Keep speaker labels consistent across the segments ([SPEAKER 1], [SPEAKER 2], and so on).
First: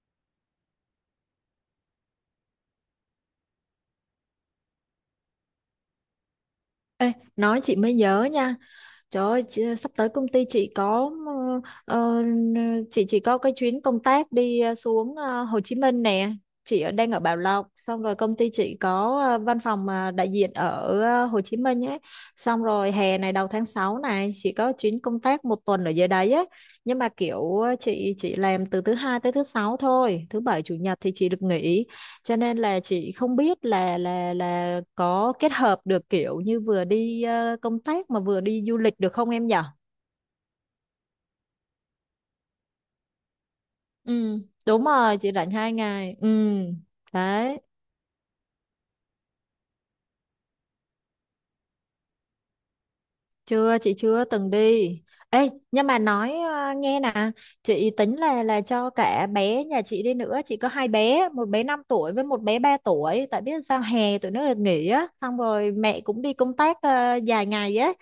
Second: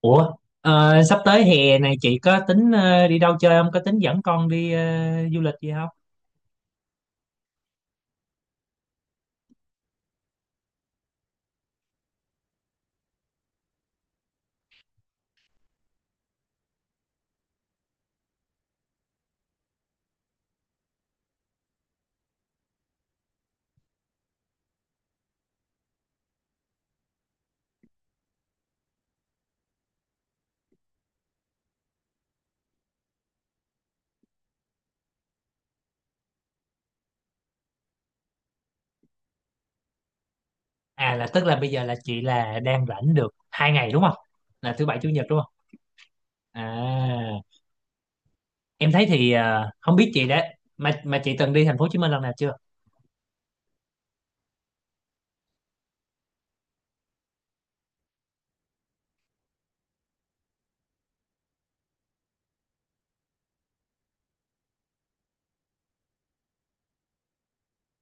[SPEAKER 1] Ủa, sắp tới hè này chị có tính đi đâu chơi không? Có tính dẫn con đi du lịch gì không?
[SPEAKER 2] Ê, nói chị mới nhớ nha. Trời ơi, sắp tới công ty chị có ờ, chị chỉ có cái chuyến công tác đi xuống Hồ Chí Minh nè. Chị đang ở Bảo Lộc, xong rồi công ty chị có văn phòng đại diện ở Hồ Chí Minh ấy. Xong rồi hè này đầu tháng 6 này chị có chuyến công tác 1 tuần ở dưới đấy ấy. Nhưng mà kiểu chị chỉ làm từ thứ hai tới thứ sáu thôi, thứ bảy chủ nhật thì chị được nghỉ cho nên là chị không biết là có kết hợp được kiểu như vừa đi công tác mà vừa đi du lịch được không em nhở?
[SPEAKER 1] À là tức là bây giờ là chị là đang rảnh được 2 ngày đúng không?
[SPEAKER 2] Ừ,
[SPEAKER 1] Là
[SPEAKER 2] đúng
[SPEAKER 1] thứ bảy chủ
[SPEAKER 2] rồi,
[SPEAKER 1] nhật
[SPEAKER 2] chị
[SPEAKER 1] đúng
[SPEAKER 2] rảnh
[SPEAKER 1] không?
[SPEAKER 2] 2 ngày. Ừ,
[SPEAKER 1] À,
[SPEAKER 2] đấy.
[SPEAKER 1] em thấy thì không biết chị đã mà chị từng đi thành phố Hồ Chí Minh lần nào chưa?
[SPEAKER 2] Chưa, chị chưa từng đi. Ê, nhưng mà nói nghe nè, chị tính là cho cả bé nhà chị đi nữa. Chị có hai bé, một bé 5 tuổi với một bé 3 tuổi, tại biết sao hè tụi nó được nghỉ á, xong rồi mẹ cũng đi công tác dài ngày á,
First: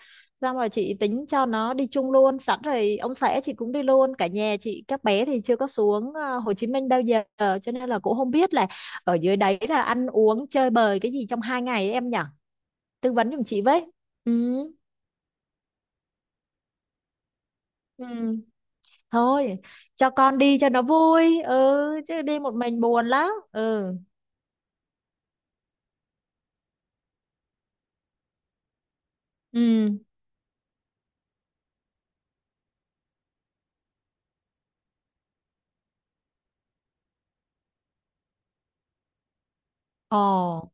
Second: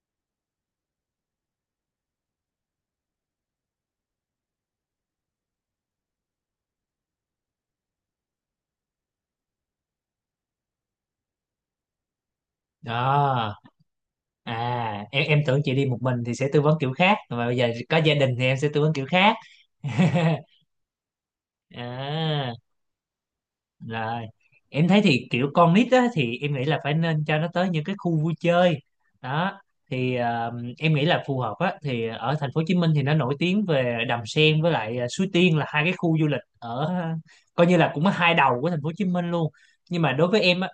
[SPEAKER 2] xong rồi chị tính cho nó đi chung luôn sẵn rồi ông xã chị cũng đi luôn cả nhà, chị các bé thì chưa có xuống Hồ Chí Minh bao giờ cho nên là cũng không biết là ở dưới đấy là ăn uống chơi bời cái gì trong 2 ngày ấy, em nhở. Tư vấn giùm
[SPEAKER 1] Đó.
[SPEAKER 2] chị với. Ừ.
[SPEAKER 1] À, em tưởng chị đi một mình thì sẽ tư vấn kiểu khác, mà bây giờ có
[SPEAKER 2] Ừ.
[SPEAKER 1] gia đình thì em sẽ tư vấn kiểu khác.
[SPEAKER 2] Thôi, cho con đi cho nó vui, ừ, chứ đi
[SPEAKER 1] À.
[SPEAKER 2] một mình buồn lắm. Ừ.
[SPEAKER 1] Rồi. Em thấy thì kiểu con nít á, thì em nghĩ là phải nên cho nó tới những cái khu vui chơi đó
[SPEAKER 2] Ừ.
[SPEAKER 1] thì em nghĩ là phù hợp á thì ở thành phố Hồ Chí Minh thì nó nổi tiếng về Đầm Sen với lại Suối Tiên là hai cái khu du lịch ở coi như là cũng ở hai đầu của thành phố Hồ Chí Minh luôn. Nhưng mà
[SPEAKER 2] Ồ.
[SPEAKER 1] đối với em á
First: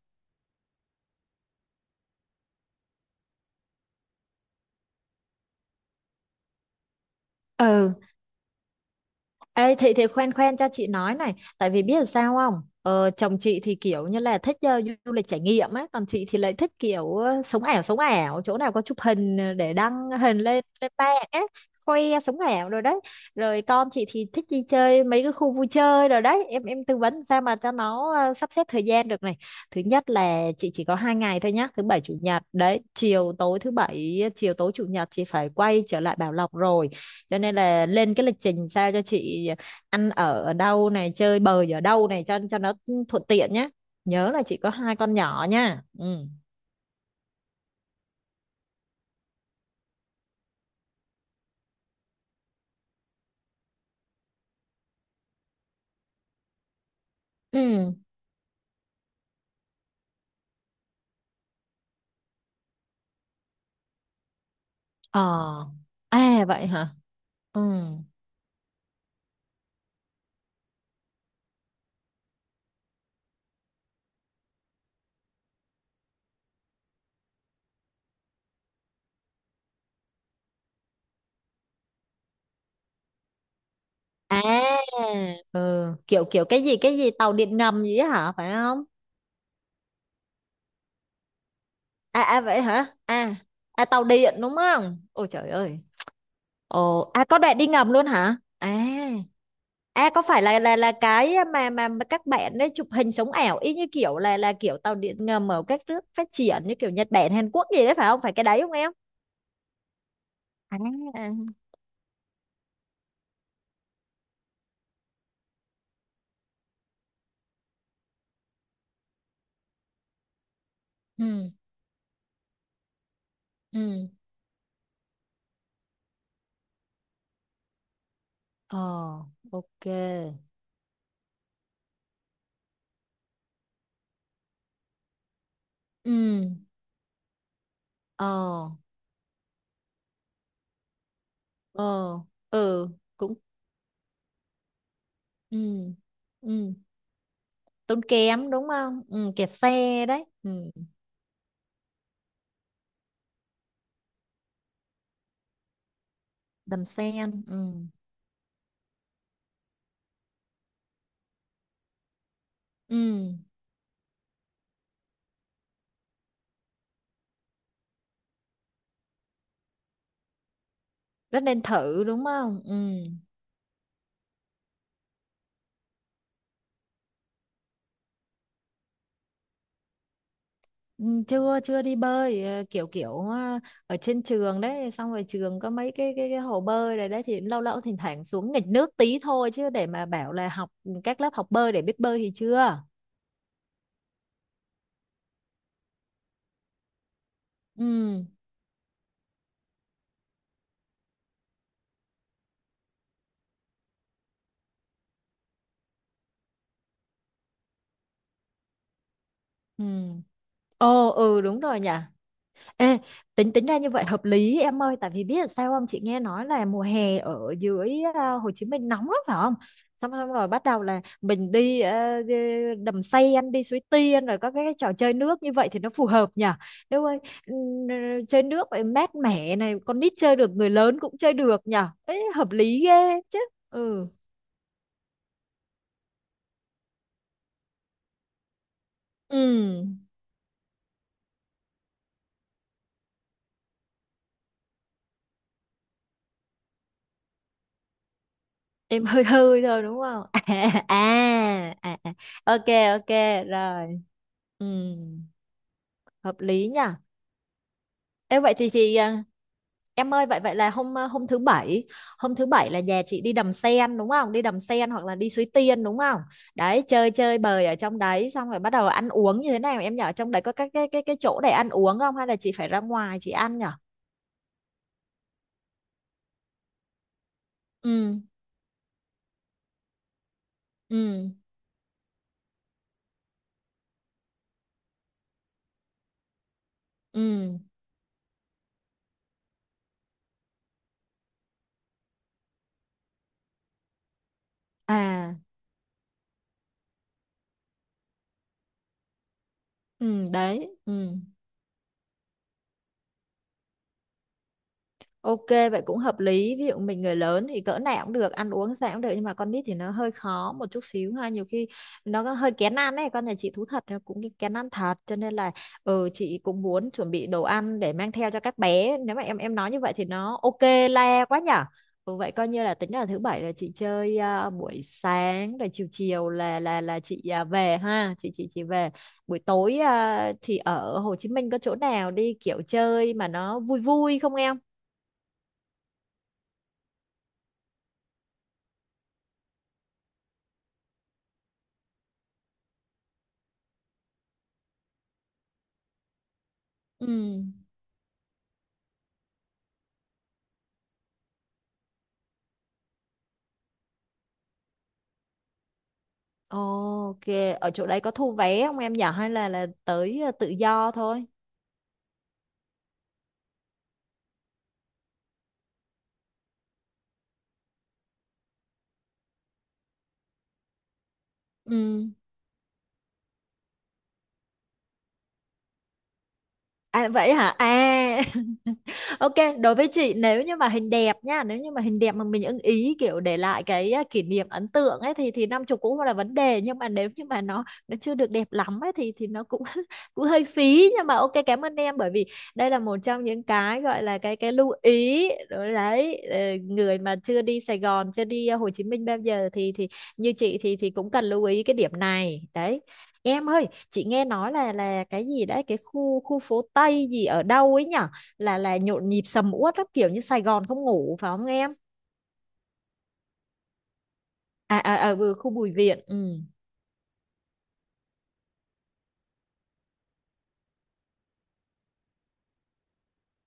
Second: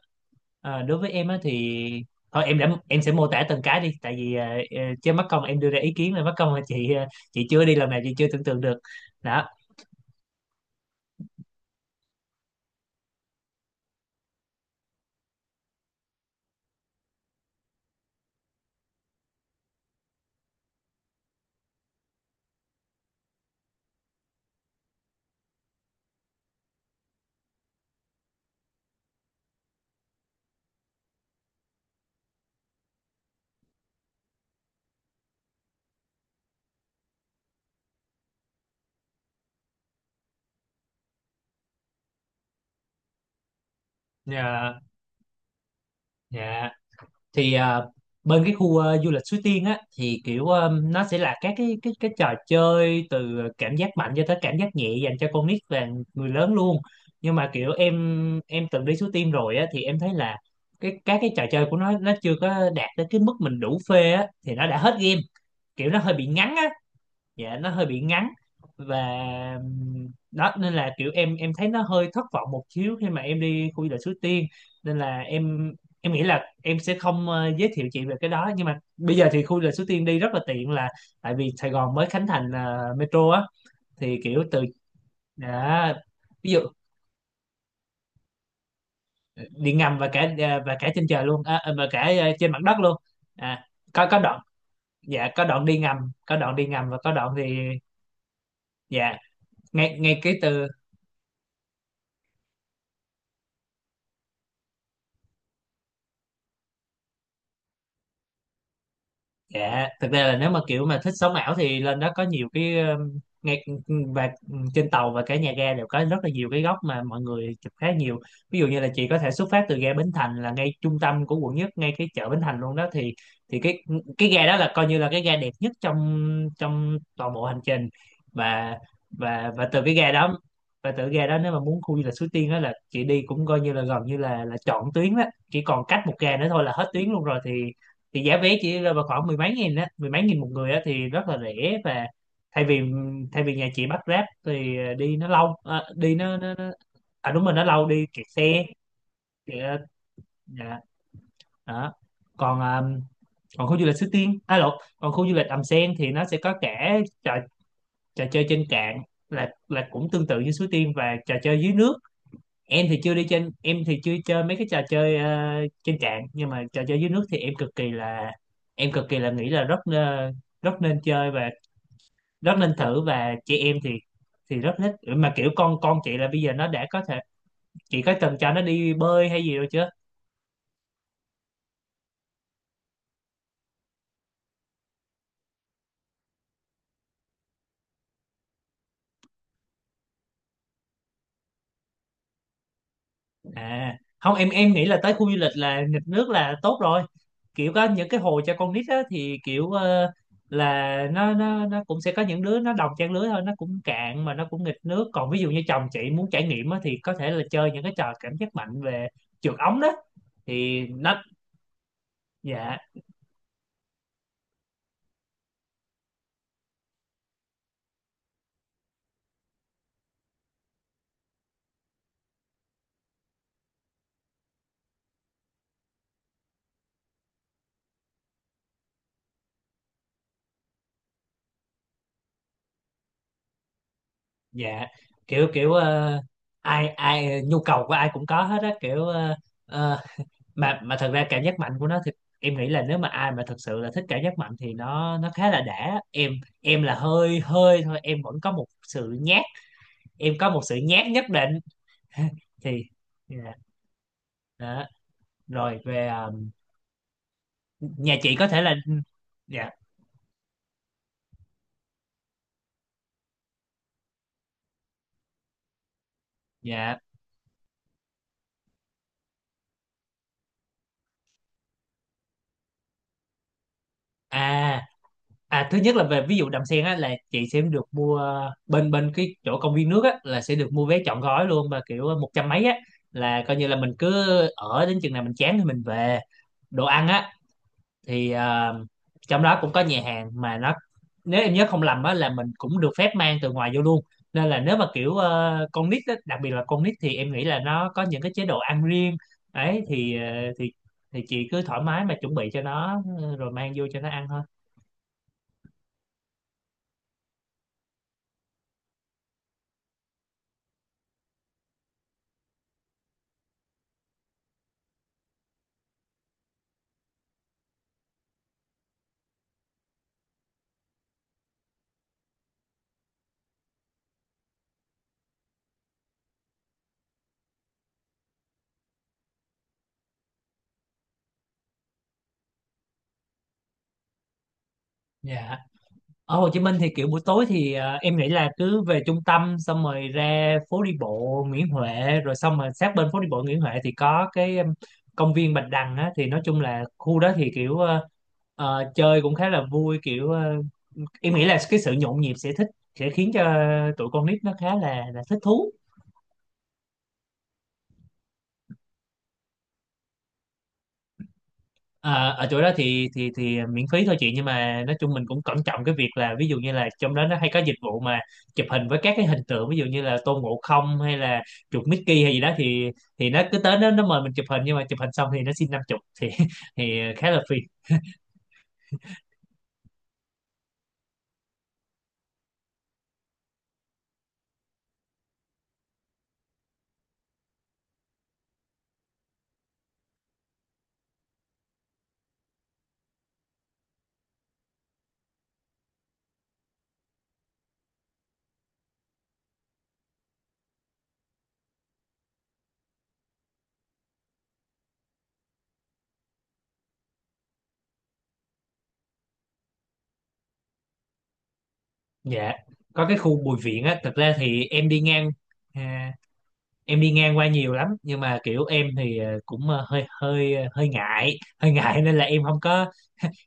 [SPEAKER 1] ờ, đối với em á thì thôi em đã em sẽ mô tả từng cái đi tại vì chứ mắc công em đưa ra ý kiến là mắc công là chị chưa đi lần
[SPEAKER 2] Ừ.
[SPEAKER 1] nào chị chưa tưởng tượng được đó.
[SPEAKER 2] Ê, thì khoan khoan cho chị nói này tại vì biết là sao không. Chồng chị thì kiểu như là thích du lịch trải nghiệm ấy, còn chị thì lại thích kiểu sống ảo, sống ảo chỗ nào có chụp hình để đăng hình lên lên mạng ấy. Khoe sống ảo rồi đấy. Rồi con chị thì thích đi chơi mấy cái khu vui chơi rồi đấy. Em tư vấn sao mà cho nó sắp xếp thời gian được này. Thứ nhất là chị chỉ có 2 ngày thôi nhá, thứ bảy chủ nhật đấy. Chiều tối thứ bảy, chiều tối chủ nhật chị phải quay trở lại Bảo Lộc rồi, cho nên là lên cái lịch trình sao cho chị ăn ở ở đâu này, chơi bời ở đâu này cho nó thuận tiện nhé. Nhớ là chị có
[SPEAKER 1] Ờ.
[SPEAKER 2] hai con nhỏ nha. Ừ.
[SPEAKER 1] Dạ. Thì bên cái khu du lịch Suối Tiên á thì kiểu nó sẽ là các cái trò chơi từ cảm giác mạnh cho tới cảm giác nhẹ dành cho con nít và người lớn luôn. Nhưng mà kiểu
[SPEAKER 2] Ừ.
[SPEAKER 1] em từng đi Suối Tiên rồi á thì em thấy là các cái trò chơi của nó chưa có đạt tới cái mức mình đủ phê á thì nó đã hết game,
[SPEAKER 2] Ờ.
[SPEAKER 1] kiểu nó hơi bị
[SPEAKER 2] À
[SPEAKER 1] ngắn
[SPEAKER 2] vậy
[SPEAKER 1] á.
[SPEAKER 2] hả?
[SPEAKER 1] Dạ,
[SPEAKER 2] Ừ.
[SPEAKER 1] nó hơi bị ngắn. Và đó nên là kiểu em thấy nó hơi thất vọng một xíu khi mà em đi khu du lịch Suối Tiên. Nên là em nghĩ là em sẽ không giới thiệu chị về cái đó, nhưng mà bây giờ thì khu du lịch Suối Tiên đi rất là tiện là tại vì Sài Gòn mới khánh thành metro á. Thì kiểu từ
[SPEAKER 2] À. Ừ.
[SPEAKER 1] đã
[SPEAKER 2] Kiểu kiểu
[SPEAKER 1] ví dụ
[SPEAKER 2] cái gì, tàu điện ngầm gì á hả phải không?
[SPEAKER 1] ờ, đi ngầm và cả trên trời luôn, và cả
[SPEAKER 2] À, à
[SPEAKER 1] trên mặt
[SPEAKER 2] vậy
[SPEAKER 1] đất
[SPEAKER 2] hả?
[SPEAKER 1] luôn.
[SPEAKER 2] À.
[SPEAKER 1] À,
[SPEAKER 2] À, tàu
[SPEAKER 1] có
[SPEAKER 2] điện
[SPEAKER 1] đoạn
[SPEAKER 2] đúng không, ôi
[SPEAKER 1] dạ, có
[SPEAKER 2] trời
[SPEAKER 1] đoạn đi
[SPEAKER 2] ơi.
[SPEAKER 1] ngầm, có đoạn đi ngầm và
[SPEAKER 2] Ồ,
[SPEAKER 1] có
[SPEAKER 2] à,
[SPEAKER 1] đoạn
[SPEAKER 2] có
[SPEAKER 1] thì.
[SPEAKER 2] đoạn đi ngầm luôn hả? À.
[SPEAKER 1] Dạ, ngay
[SPEAKER 2] À,
[SPEAKER 1] ngay
[SPEAKER 2] có
[SPEAKER 1] cái
[SPEAKER 2] phải là
[SPEAKER 1] từ.
[SPEAKER 2] cái mà các bạn ấy chụp hình sống ảo y như kiểu là kiểu tàu điện ngầm ở các nước phát triển như kiểu Nhật Bản, Hàn Quốc gì đấy phải không? Phải cái đấy không em?
[SPEAKER 1] Dạ, thực ra là nếu mà
[SPEAKER 2] À.
[SPEAKER 1] kiểu mà thích
[SPEAKER 2] À.
[SPEAKER 1] sống ảo thì lên đó có nhiều cái, ngay và trên tàu và cả nhà ga đều có rất là nhiều cái góc mà mọi người chụp khá nhiều. Ví dụ như là chị có thể xuất phát từ ga Bến Thành là ngay trung tâm của
[SPEAKER 2] Ừ.
[SPEAKER 1] quận nhất, ngay cái chợ Bến Thành luôn đó thì, thì cái
[SPEAKER 2] Ừ.
[SPEAKER 1] cái ga đó là coi như là cái ga đẹp nhất trong trong toàn bộ hành trình. Và
[SPEAKER 2] Ờ.
[SPEAKER 1] và từ
[SPEAKER 2] OK.
[SPEAKER 1] cái ga đó và từ cái ga đó nếu mà muốn khu du lịch Suối Tiên đó là chị đi cũng coi như là gần như là trọn tuyến đó, chỉ còn cách
[SPEAKER 2] Ừ.
[SPEAKER 1] một ga nữa thôi là hết tuyến luôn rồi, thì giá vé
[SPEAKER 2] Ờ.
[SPEAKER 1] chỉ rơi vào khoảng mười mấy nghìn á, mười mấy nghìn một người á, thì rất là rẻ. Và
[SPEAKER 2] Ờ.
[SPEAKER 1] thay vì
[SPEAKER 2] Ừ. Cũng.
[SPEAKER 1] thay vì nhà chị bắt Grab thì đi nó lâu,
[SPEAKER 2] Ừ.
[SPEAKER 1] đi nó.
[SPEAKER 2] Ừ.
[SPEAKER 1] À, đúng rồi nó lâu
[SPEAKER 2] Tốn
[SPEAKER 1] đi kẹt
[SPEAKER 2] kém
[SPEAKER 1] xe.
[SPEAKER 2] đúng không? Ừ, kẹt
[SPEAKER 1] Kẹt,
[SPEAKER 2] xe đấy. Ừ.
[SPEAKER 1] dạ, đó. còn ờ, còn khu du lịch Suối Tiên à lộn còn khu du lịch Đầm Sen thì nó sẽ có
[SPEAKER 2] Đầm
[SPEAKER 1] cả trò,
[SPEAKER 2] sen. Ừ.
[SPEAKER 1] trò chơi trên cạn là cũng tương tự như Suối Tiên và trò chơi dưới nước. Em thì chưa đi
[SPEAKER 2] Ừ.
[SPEAKER 1] trên Em thì chưa chơi mấy cái trò chơi trên cạn, nhưng mà trò chơi dưới nước thì em cực kỳ là nghĩ là rất, rất nên chơi và
[SPEAKER 2] Rất nên thử đúng
[SPEAKER 1] rất
[SPEAKER 2] không?
[SPEAKER 1] nên
[SPEAKER 2] Ừ.
[SPEAKER 1] thử. Và chị em thì rất thích. Mà kiểu con chị là bây giờ nó đã có thể, chị có từng cho nó đi bơi hay gì rồi chưa?
[SPEAKER 2] Ừ, chưa chưa đi bơi, kiểu kiểu ờ, ở trên trường đấy, xong rồi trường có mấy cái hồ bơi này đấy thì lâu lâu thỉnh thoảng xuống nghịch nước tí thôi, chứ để mà bảo là học các lớp học bơi để biết bơi thì chưa.
[SPEAKER 1] À không, em nghĩ là tới khu du lịch là nghịch nước là tốt rồi. Kiểu có những cái
[SPEAKER 2] Ừ.
[SPEAKER 1] hồ cho con nít á thì kiểu là nó cũng sẽ có những đứa nó đồng trang lứa thôi, nó cũng cạn mà nó cũng nghịch nước. Còn ví dụ như chồng chị muốn trải nghiệm á thì có thể là chơi những cái trò cảm giác mạnh về trượt ống
[SPEAKER 2] Ừ.
[SPEAKER 1] đó thì
[SPEAKER 2] Ồ. Ừ, đúng rồi nhỉ.
[SPEAKER 1] dạ,
[SPEAKER 2] Ê, tính tính ra như vậy hợp lý em ơi, tại vì biết là sao không. Chị nghe nói là mùa hè ở dưới Hồ Chí Minh nóng lắm phải không, xong xong rồi bắt đầu là mình đi đi đầm xây ăn, đi Suối Tiên rồi có cái trò chơi nước như vậy thì nó phù hợp nhỉ. Nếu ơi. ừm, ờ, Chơi nước vậy mát mẻ này, con nít chơi được người lớn cũng chơi được nhỉ. Ê, hợp lý ghê chứ. Ừ.
[SPEAKER 1] dạ, kiểu kiểu ai ai nhu cầu của ai cũng có hết á, kiểu
[SPEAKER 2] Ừ.
[SPEAKER 1] ờ, mà thật ra cảm giác mạnh của nó thì em nghĩ là nếu mà ai mà thật sự là thích cảm giác mạnh thì nó khá là đã. Em là hơi hơi thôi, em vẫn có một
[SPEAKER 2] Em
[SPEAKER 1] sự
[SPEAKER 2] hơi
[SPEAKER 1] nhát
[SPEAKER 2] hơi thôi đúng không?
[SPEAKER 1] em có một sự nhát nhất định
[SPEAKER 2] À, à, à. OK.
[SPEAKER 1] thì.
[SPEAKER 2] OK.
[SPEAKER 1] Dạ,
[SPEAKER 2] Rồi. Ừ.
[SPEAKER 1] đó. Rồi về
[SPEAKER 2] Hợp lý nhỉ.
[SPEAKER 1] nhà chị
[SPEAKER 2] Ê,
[SPEAKER 1] có
[SPEAKER 2] vậy
[SPEAKER 1] thể
[SPEAKER 2] thì
[SPEAKER 1] là. Dạ,
[SPEAKER 2] em ơi, vậy vậy là hôm hôm thứ bảy, là nhà chị đi đầm sen đúng không, đi đầm sen hoặc là đi Suối Tiên đúng không? Đấy,
[SPEAKER 1] dạ,
[SPEAKER 2] chơi chơi bời ở trong đấy, xong rồi bắt đầu ăn uống như thế nào em nhỏ? Trong đấy có các cái chỗ để ăn uống không hay là chị phải ra ngoài chị ăn nhở?
[SPEAKER 1] à à, thứ nhất là về ví dụ đầm sen á là chị sẽ được mua
[SPEAKER 2] Ừ.
[SPEAKER 1] bên bên cái chỗ công viên nước á là sẽ được mua vé trọn
[SPEAKER 2] Ừ.
[SPEAKER 1] gói luôn mà kiểu một trăm mấy á, là coi như là mình cứ ở đến chừng nào mình chán thì mình về. Đồ ăn á
[SPEAKER 2] Ừ.
[SPEAKER 1] thì trong đó cũng có nhà hàng mà nó, nếu em nhớ không lầm á là mình cũng được phép mang từ ngoài vô luôn. Nên là nếu mà kiểu
[SPEAKER 2] À.
[SPEAKER 1] con nít á, đặc biệt là con nít thì em nghĩ là nó có những cái chế độ ăn riêng ấy thì
[SPEAKER 2] Ừ đấy.
[SPEAKER 1] thì
[SPEAKER 2] Ừ.
[SPEAKER 1] chị cứ thoải mái mà chuẩn bị cho nó rồi mang vô cho nó ăn thôi.
[SPEAKER 2] OK, vậy cũng hợp lý. Ví dụ mình người lớn thì cỡ nào cũng được, ăn uống sao cũng được. Nhưng mà con nít thì nó hơi khó một chút xíu ha. Nhiều khi nó có hơi kén ăn ấy. Con nhà chị thú thật nó cũng kén ăn thật. Cho nên là ừ, chị cũng muốn chuẩn bị đồ ăn để mang theo cho các bé. Nếu mà em nói như vậy thì nó OK le quá nhở. Ừ, vậy coi như là tính là thứ bảy là chị chơi buổi sáng rồi chiều chiều là chị về ha. Chị về. Buổi tối thì ở Hồ Chí Minh có chỗ nào đi kiểu chơi mà nó vui vui không em?
[SPEAKER 1] Dạ, ở Hồ Chí Minh thì kiểu buổi tối thì em nghĩ là cứ về trung tâm xong rồi ra phố đi bộ Nguyễn Huệ, rồi xong rồi sát bên phố đi bộ Nguyễn Huệ thì có cái, công viên Bạch Đằng á. Thì nói chung là
[SPEAKER 2] Ừ.
[SPEAKER 1] khu đó thì kiểu chơi cũng khá là vui, kiểu em nghĩ là cái sự nhộn nhịp sẽ khiến cho tụi con nít nó khá là thích thú.
[SPEAKER 2] OK, ở chỗ đấy có thu vé không em nhỏ, hay là tới tự do thôi?
[SPEAKER 1] À, ở chỗ đó thì miễn phí thôi chị, nhưng mà nói chung mình cũng cẩn trọng cái việc là ví dụ như là trong đó nó hay có dịch vụ mà chụp hình với các cái hình tượng, ví dụ như là Tôn Ngộ Không hay là chuột
[SPEAKER 2] Ừ.
[SPEAKER 1] Mickey hay gì đó thì, nó cứ tới nó mời mình chụp hình, nhưng mà chụp hình xong thì nó xin 50 thì thì
[SPEAKER 2] À,
[SPEAKER 1] khá
[SPEAKER 2] vậy
[SPEAKER 1] là
[SPEAKER 2] hả?
[SPEAKER 1] phiền.
[SPEAKER 2] À. OK. Đối với chị, nếu như mà hình đẹp nha, nếu như mà hình đẹp mà mình ưng ý kiểu để lại cái kỷ niệm ấn tượng ấy thì 50 cũng không là vấn đề. Nhưng mà nếu như mà nó chưa được đẹp lắm ấy thì nó cũng cũng hơi phí. Nhưng mà OK, cảm ơn em bởi vì đây là một trong những cái gọi là cái lưu ý đối đấy. Ờ, người mà chưa đi Sài Gòn, chưa đi Hồ Chí Minh bao giờ thì như chị thì cũng cần lưu ý cái điểm này đấy. Em ơi, chị nghe nói là cái gì đấy cái khu khu phố Tây gì ở đâu ấy nhở, là nhộn nhịp sầm uất lắm kiểu như Sài Gòn không ngủ phải không em?
[SPEAKER 1] Dạ, có cái khu Bùi Viện á. Thực ra thì
[SPEAKER 2] À, à, à vừa khu Bùi Viện.
[SPEAKER 1] à,
[SPEAKER 2] Ừ.
[SPEAKER 1] em đi ngang qua nhiều lắm, nhưng mà kiểu em thì cũng hơi hơi hơi ngại hơi ngại nên là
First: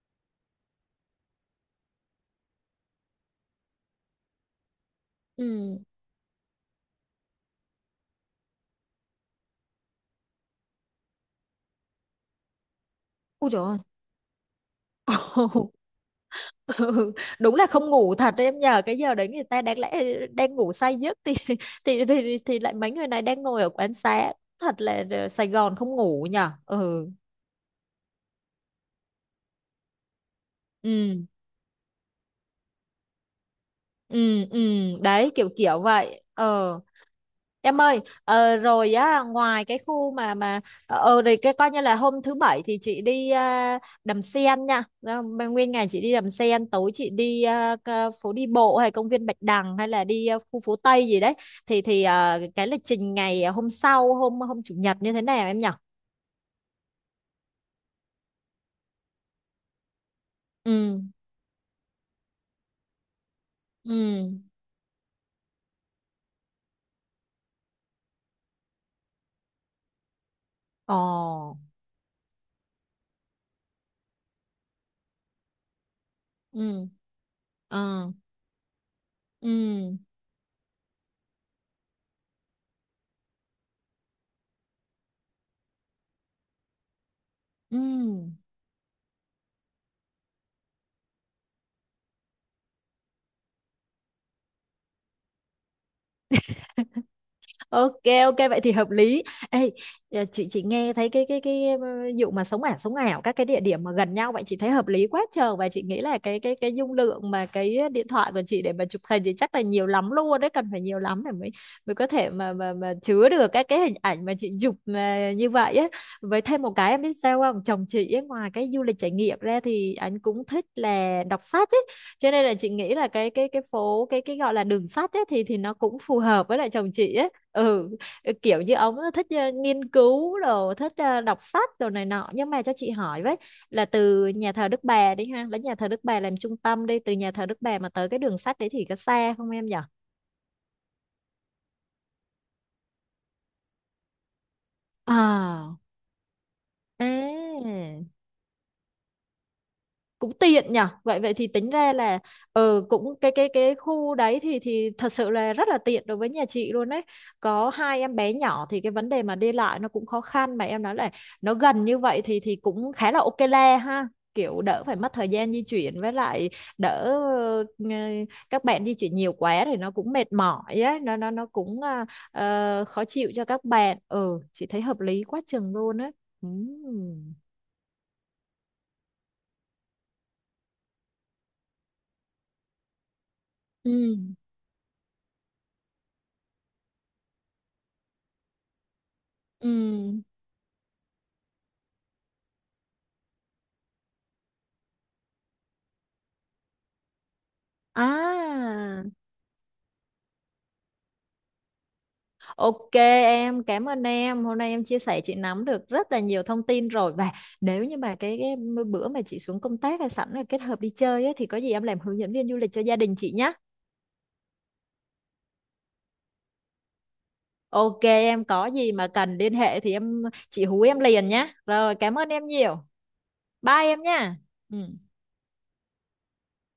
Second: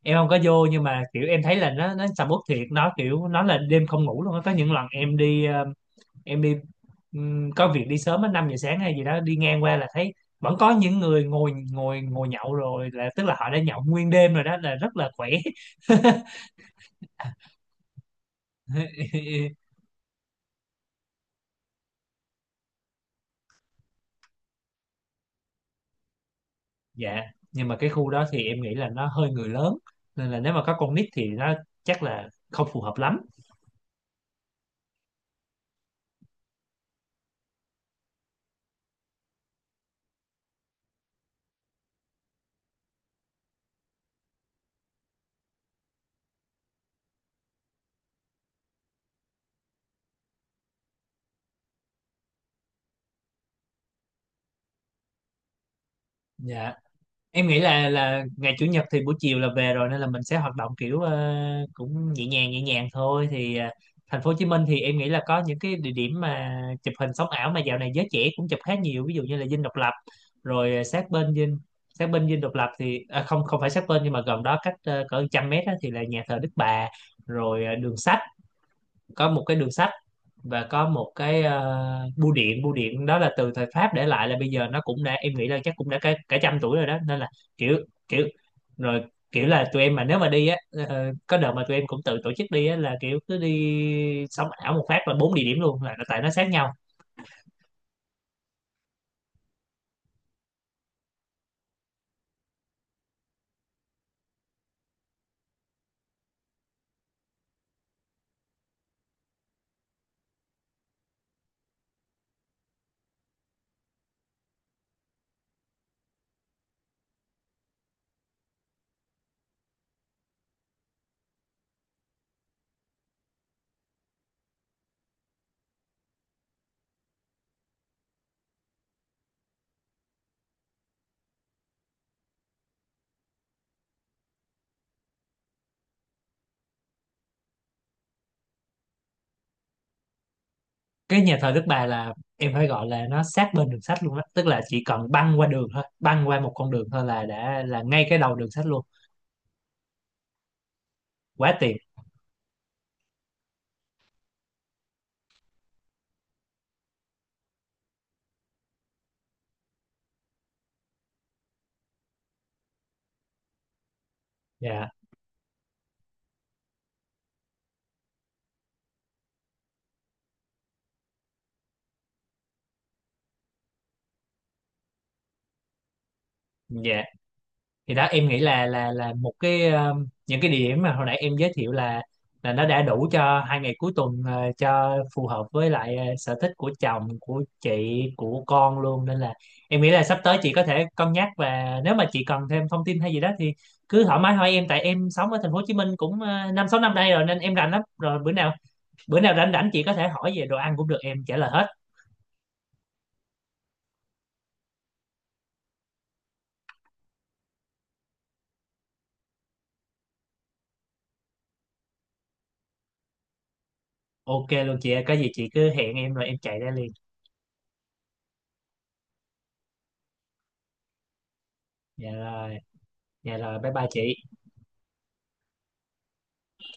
[SPEAKER 1] em không có vô. Nhưng mà kiểu em thấy là nó sầm uất thiệt, nó kiểu nó là đêm không ngủ luôn á. Có những lần
[SPEAKER 2] Ừ.
[SPEAKER 1] em đi, có việc đi sớm á 5 giờ sáng hay gì đó đi ngang qua là thấy vẫn có những người ngồi ngồi ngồi nhậu rồi, là tức là họ
[SPEAKER 2] Ui
[SPEAKER 1] đã
[SPEAKER 2] trời ơi.
[SPEAKER 1] nhậu nguyên đêm rồi đó là rất là khỏe.
[SPEAKER 2] Ừ, đúng là không ngủ thật đấy em nhờ. Cái giờ đấy người ta đáng lẽ đang ngủ say giấc thì, thì lại mấy người này đang ngồi ở quán xá. Thật là Sài Gòn không ngủ nhở. Ừ.
[SPEAKER 1] Dạ, nhưng mà cái khu đó thì em nghĩ là nó hơi người lớn, nên là nếu mà có con nít
[SPEAKER 2] Ừ.
[SPEAKER 1] thì nó chắc là không phù hợp lắm.
[SPEAKER 2] Ừ. Ừ. Đấy kiểu kiểu vậy ờ. Em ơi, rồi á, ngoài cái khu mà rồi cái coi như là hôm thứ bảy thì chị đi Đầm Sen nha. Đó, mà nguyên ngày chị đi Đầm Sen, tối chị đi phố đi bộ hay công viên Bạch Đằng hay là đi khu phố Tây gì đấy. Thì cái lịch trình ngày hôm sau hôm hôm chủ nhật như thế nào em nhỉ?
[SPEAKER 1] Dạ, em nghĩ là ngày chủ nhật thì buổi chiều là về rồi nên là mình sẽ hoạt động
[SPEAKER 2] Ừ.
[SPEAKER 1] kiểu cũng nhẹ nhàng thôi, thì
[SPEAKER 2] Ừ.
[SPEAKER 1] thành phố Hồ Chí Minh thì em nghĩ là có những cái địa điểm mà chụp hình sống ảo mà dạo này giới trẻ cũng chụp khá nhiều, ví dụ như là Dinh Độc Lập, rồi
[SPEAKER 2] Ồ.
[SPEAKER 1] Sát bên Dinh Độc Lập thì không không phải sát bên nhưng mà gần đó cách cỡ 100 mét á thì là nhà thờ Đức Bà,
[SPEAKER 2] Ừ.
[SPEAKER 1] rồi đường
[SPEAKER 2] Ờ.
[SPEAKER 1] sách có một cái đường sách
[SPEAKER 2] Ừ.
[SPEAKER 1] và có một cái bưu điện đó là từ thời Pháp để lại, là bây giờ nó cũng đã, em nghĩ là chắc cũng đã cả trăm tuổi rồi đó nên là
[SPEAKER 2] Ừ.
[SPEAKER 1] kiểu kiểu rồi, kiểu là tụi em mà nếu mà đi á, có đợt mà tụi em cũng tự tổ chức đi á là kiểu cứ đi sống ảo một phát là bốn địa điểm luôn là tại nó sát nhau.
[SPEAKER 2] OK, OK vậy thì hợp lý. Ê, chị nghe thấy vụ mà sống ảo, sống ảo các cái địa điểm mà gần nhau vậy chị thấy hợp lý quá trời. Và chị nghĩ là cái dung lượng mà cái điện thoại của chị để mà chụp hình thì chắc là nhiều lắm luôn đấy, cần phải nhiều lắm để mới mới có thể mà chứa được các cái hình ảnh mà chị chụp mà như vậy á. Với thêm một cái em biết sao không, chồng chị ấy, ngoài cái du lịch trải nghiệm ra thì anh cũng thích là đọc sách ấy, cho nên là chị nghĩ là cái phố cái gọi là đường sách ấy thì nó cũng phù hợp với lại chồng chị ấy. Ừ, kiểu như ông thích nghiên cứu đồ, thích đọc sách đồ này nọ. Nhưng mà cho chị hỏi với là từ nhà thờ Đức Bà đi ha, lấy nhà thờ Đức Bà làm trung tâm, đi từ nhà thờ Đức Bà mà tới cái đường sắt đấy thì có xa không em nhở?
[SPEAKER 1] Cái nhà thờ Đức Bà là em phải gọi là nó sát bên đường sắt luôn á, tức là chỉ cần
[SPEAKER 2] À.
[SPEAKER 1] băng qua một con đường thôi
[SPEAKER 2] À,
[SPEAKER 1] là đã là ngay cái đầu đường sắt luôn.
[SPEAKER 2] cũng tiện nhở, vậy vậy thì
[SPEAKER 1] Quá
[SPEAKER 2] tính
[SPEAKER 1] tiền.
[SPEAKER 2] ra là ờ cũng cái khu đấy thì thật sự là rất là tiện đối với nhà chị luôn đấy. Có hai em bé nhỏ thì cái vấn đề mà đi lại nó cũng khó khăn, mà em nói là nó gần như vậy thì cũng khá là OK le ha. Kiểu đỡ
[SPEAKER 1] Dạ,
[SPEAKER 2] phải mất thời gian di chuyển, với lại đỡ các bạn di chuyển nhiều quá thì nó cũng mệt mỏi ấy, nó cũng khó chịu cho các bạn. Ừ, chị thấy hợp lý quá chừng luôn á.
[SPEAKER 1] dạ,
[SPEAKER 2] Ừm.
[SPEAKER 1] thì đó em nghĩ là những cái địa điểm mà hồi nãy em giới thiệu là nó đã đủ cho 2 ngày cuối tuần
[SPEAKER 2] Ừ.
[SPEAKER 1] cho phù hợp với lại sở thích của chồng, của chị, của con luôn. Nên là em nghĩ là sắp
[SPEAKER 2] Ừ.
[SPEAKER 1] tới chị có thể cân nhắc và nếu mà chị cần thêm thông tin hay gì đó thì cứ thoải mái hỏi em, tại em sống ở thành phố Hồ Chí Minh cũng 5, 6 năm nay rồi nên em rành lắm rồi.
[SPEAKER 2] À,
[SPEAKER 1] Bữa nào rảnh rảnh chị có thể hỏi về đồ ăn cũng được, em trả lời hết.
[SPEAKER 2] OK em, cảm ơn em. Hôm nay em chia sẻ chị nắm được rất là nhiều thông tin rồi. Và nếu như mà cái bữa mà chị xuống công tác hay sẵn là kết hợp đi chơi á, thì có gì em làm hướng dẫn viên du lịch cho gia đình chị nhé.
[SPEAKER 1] OK luôn chị ơi, có gì chị cứ hẹn em rồi em chạy ra liền.
[SPEAKER 2] OK em, có gì mà cần liên hệ thì em chị hú em liền nhé. Rồi,
[SPEAKER 1] Dạ
[SPEAKER 2] cảm ơn em
[SPEAKER 1] rồi,
[SPEAKER 2] nhiều.
[SPEAKER 1] dạ rồi, bye
[SPEAKER 2] Bye
[SPEAKER 1] bye chị.
[SPEAKER 2] em nha. Ừ.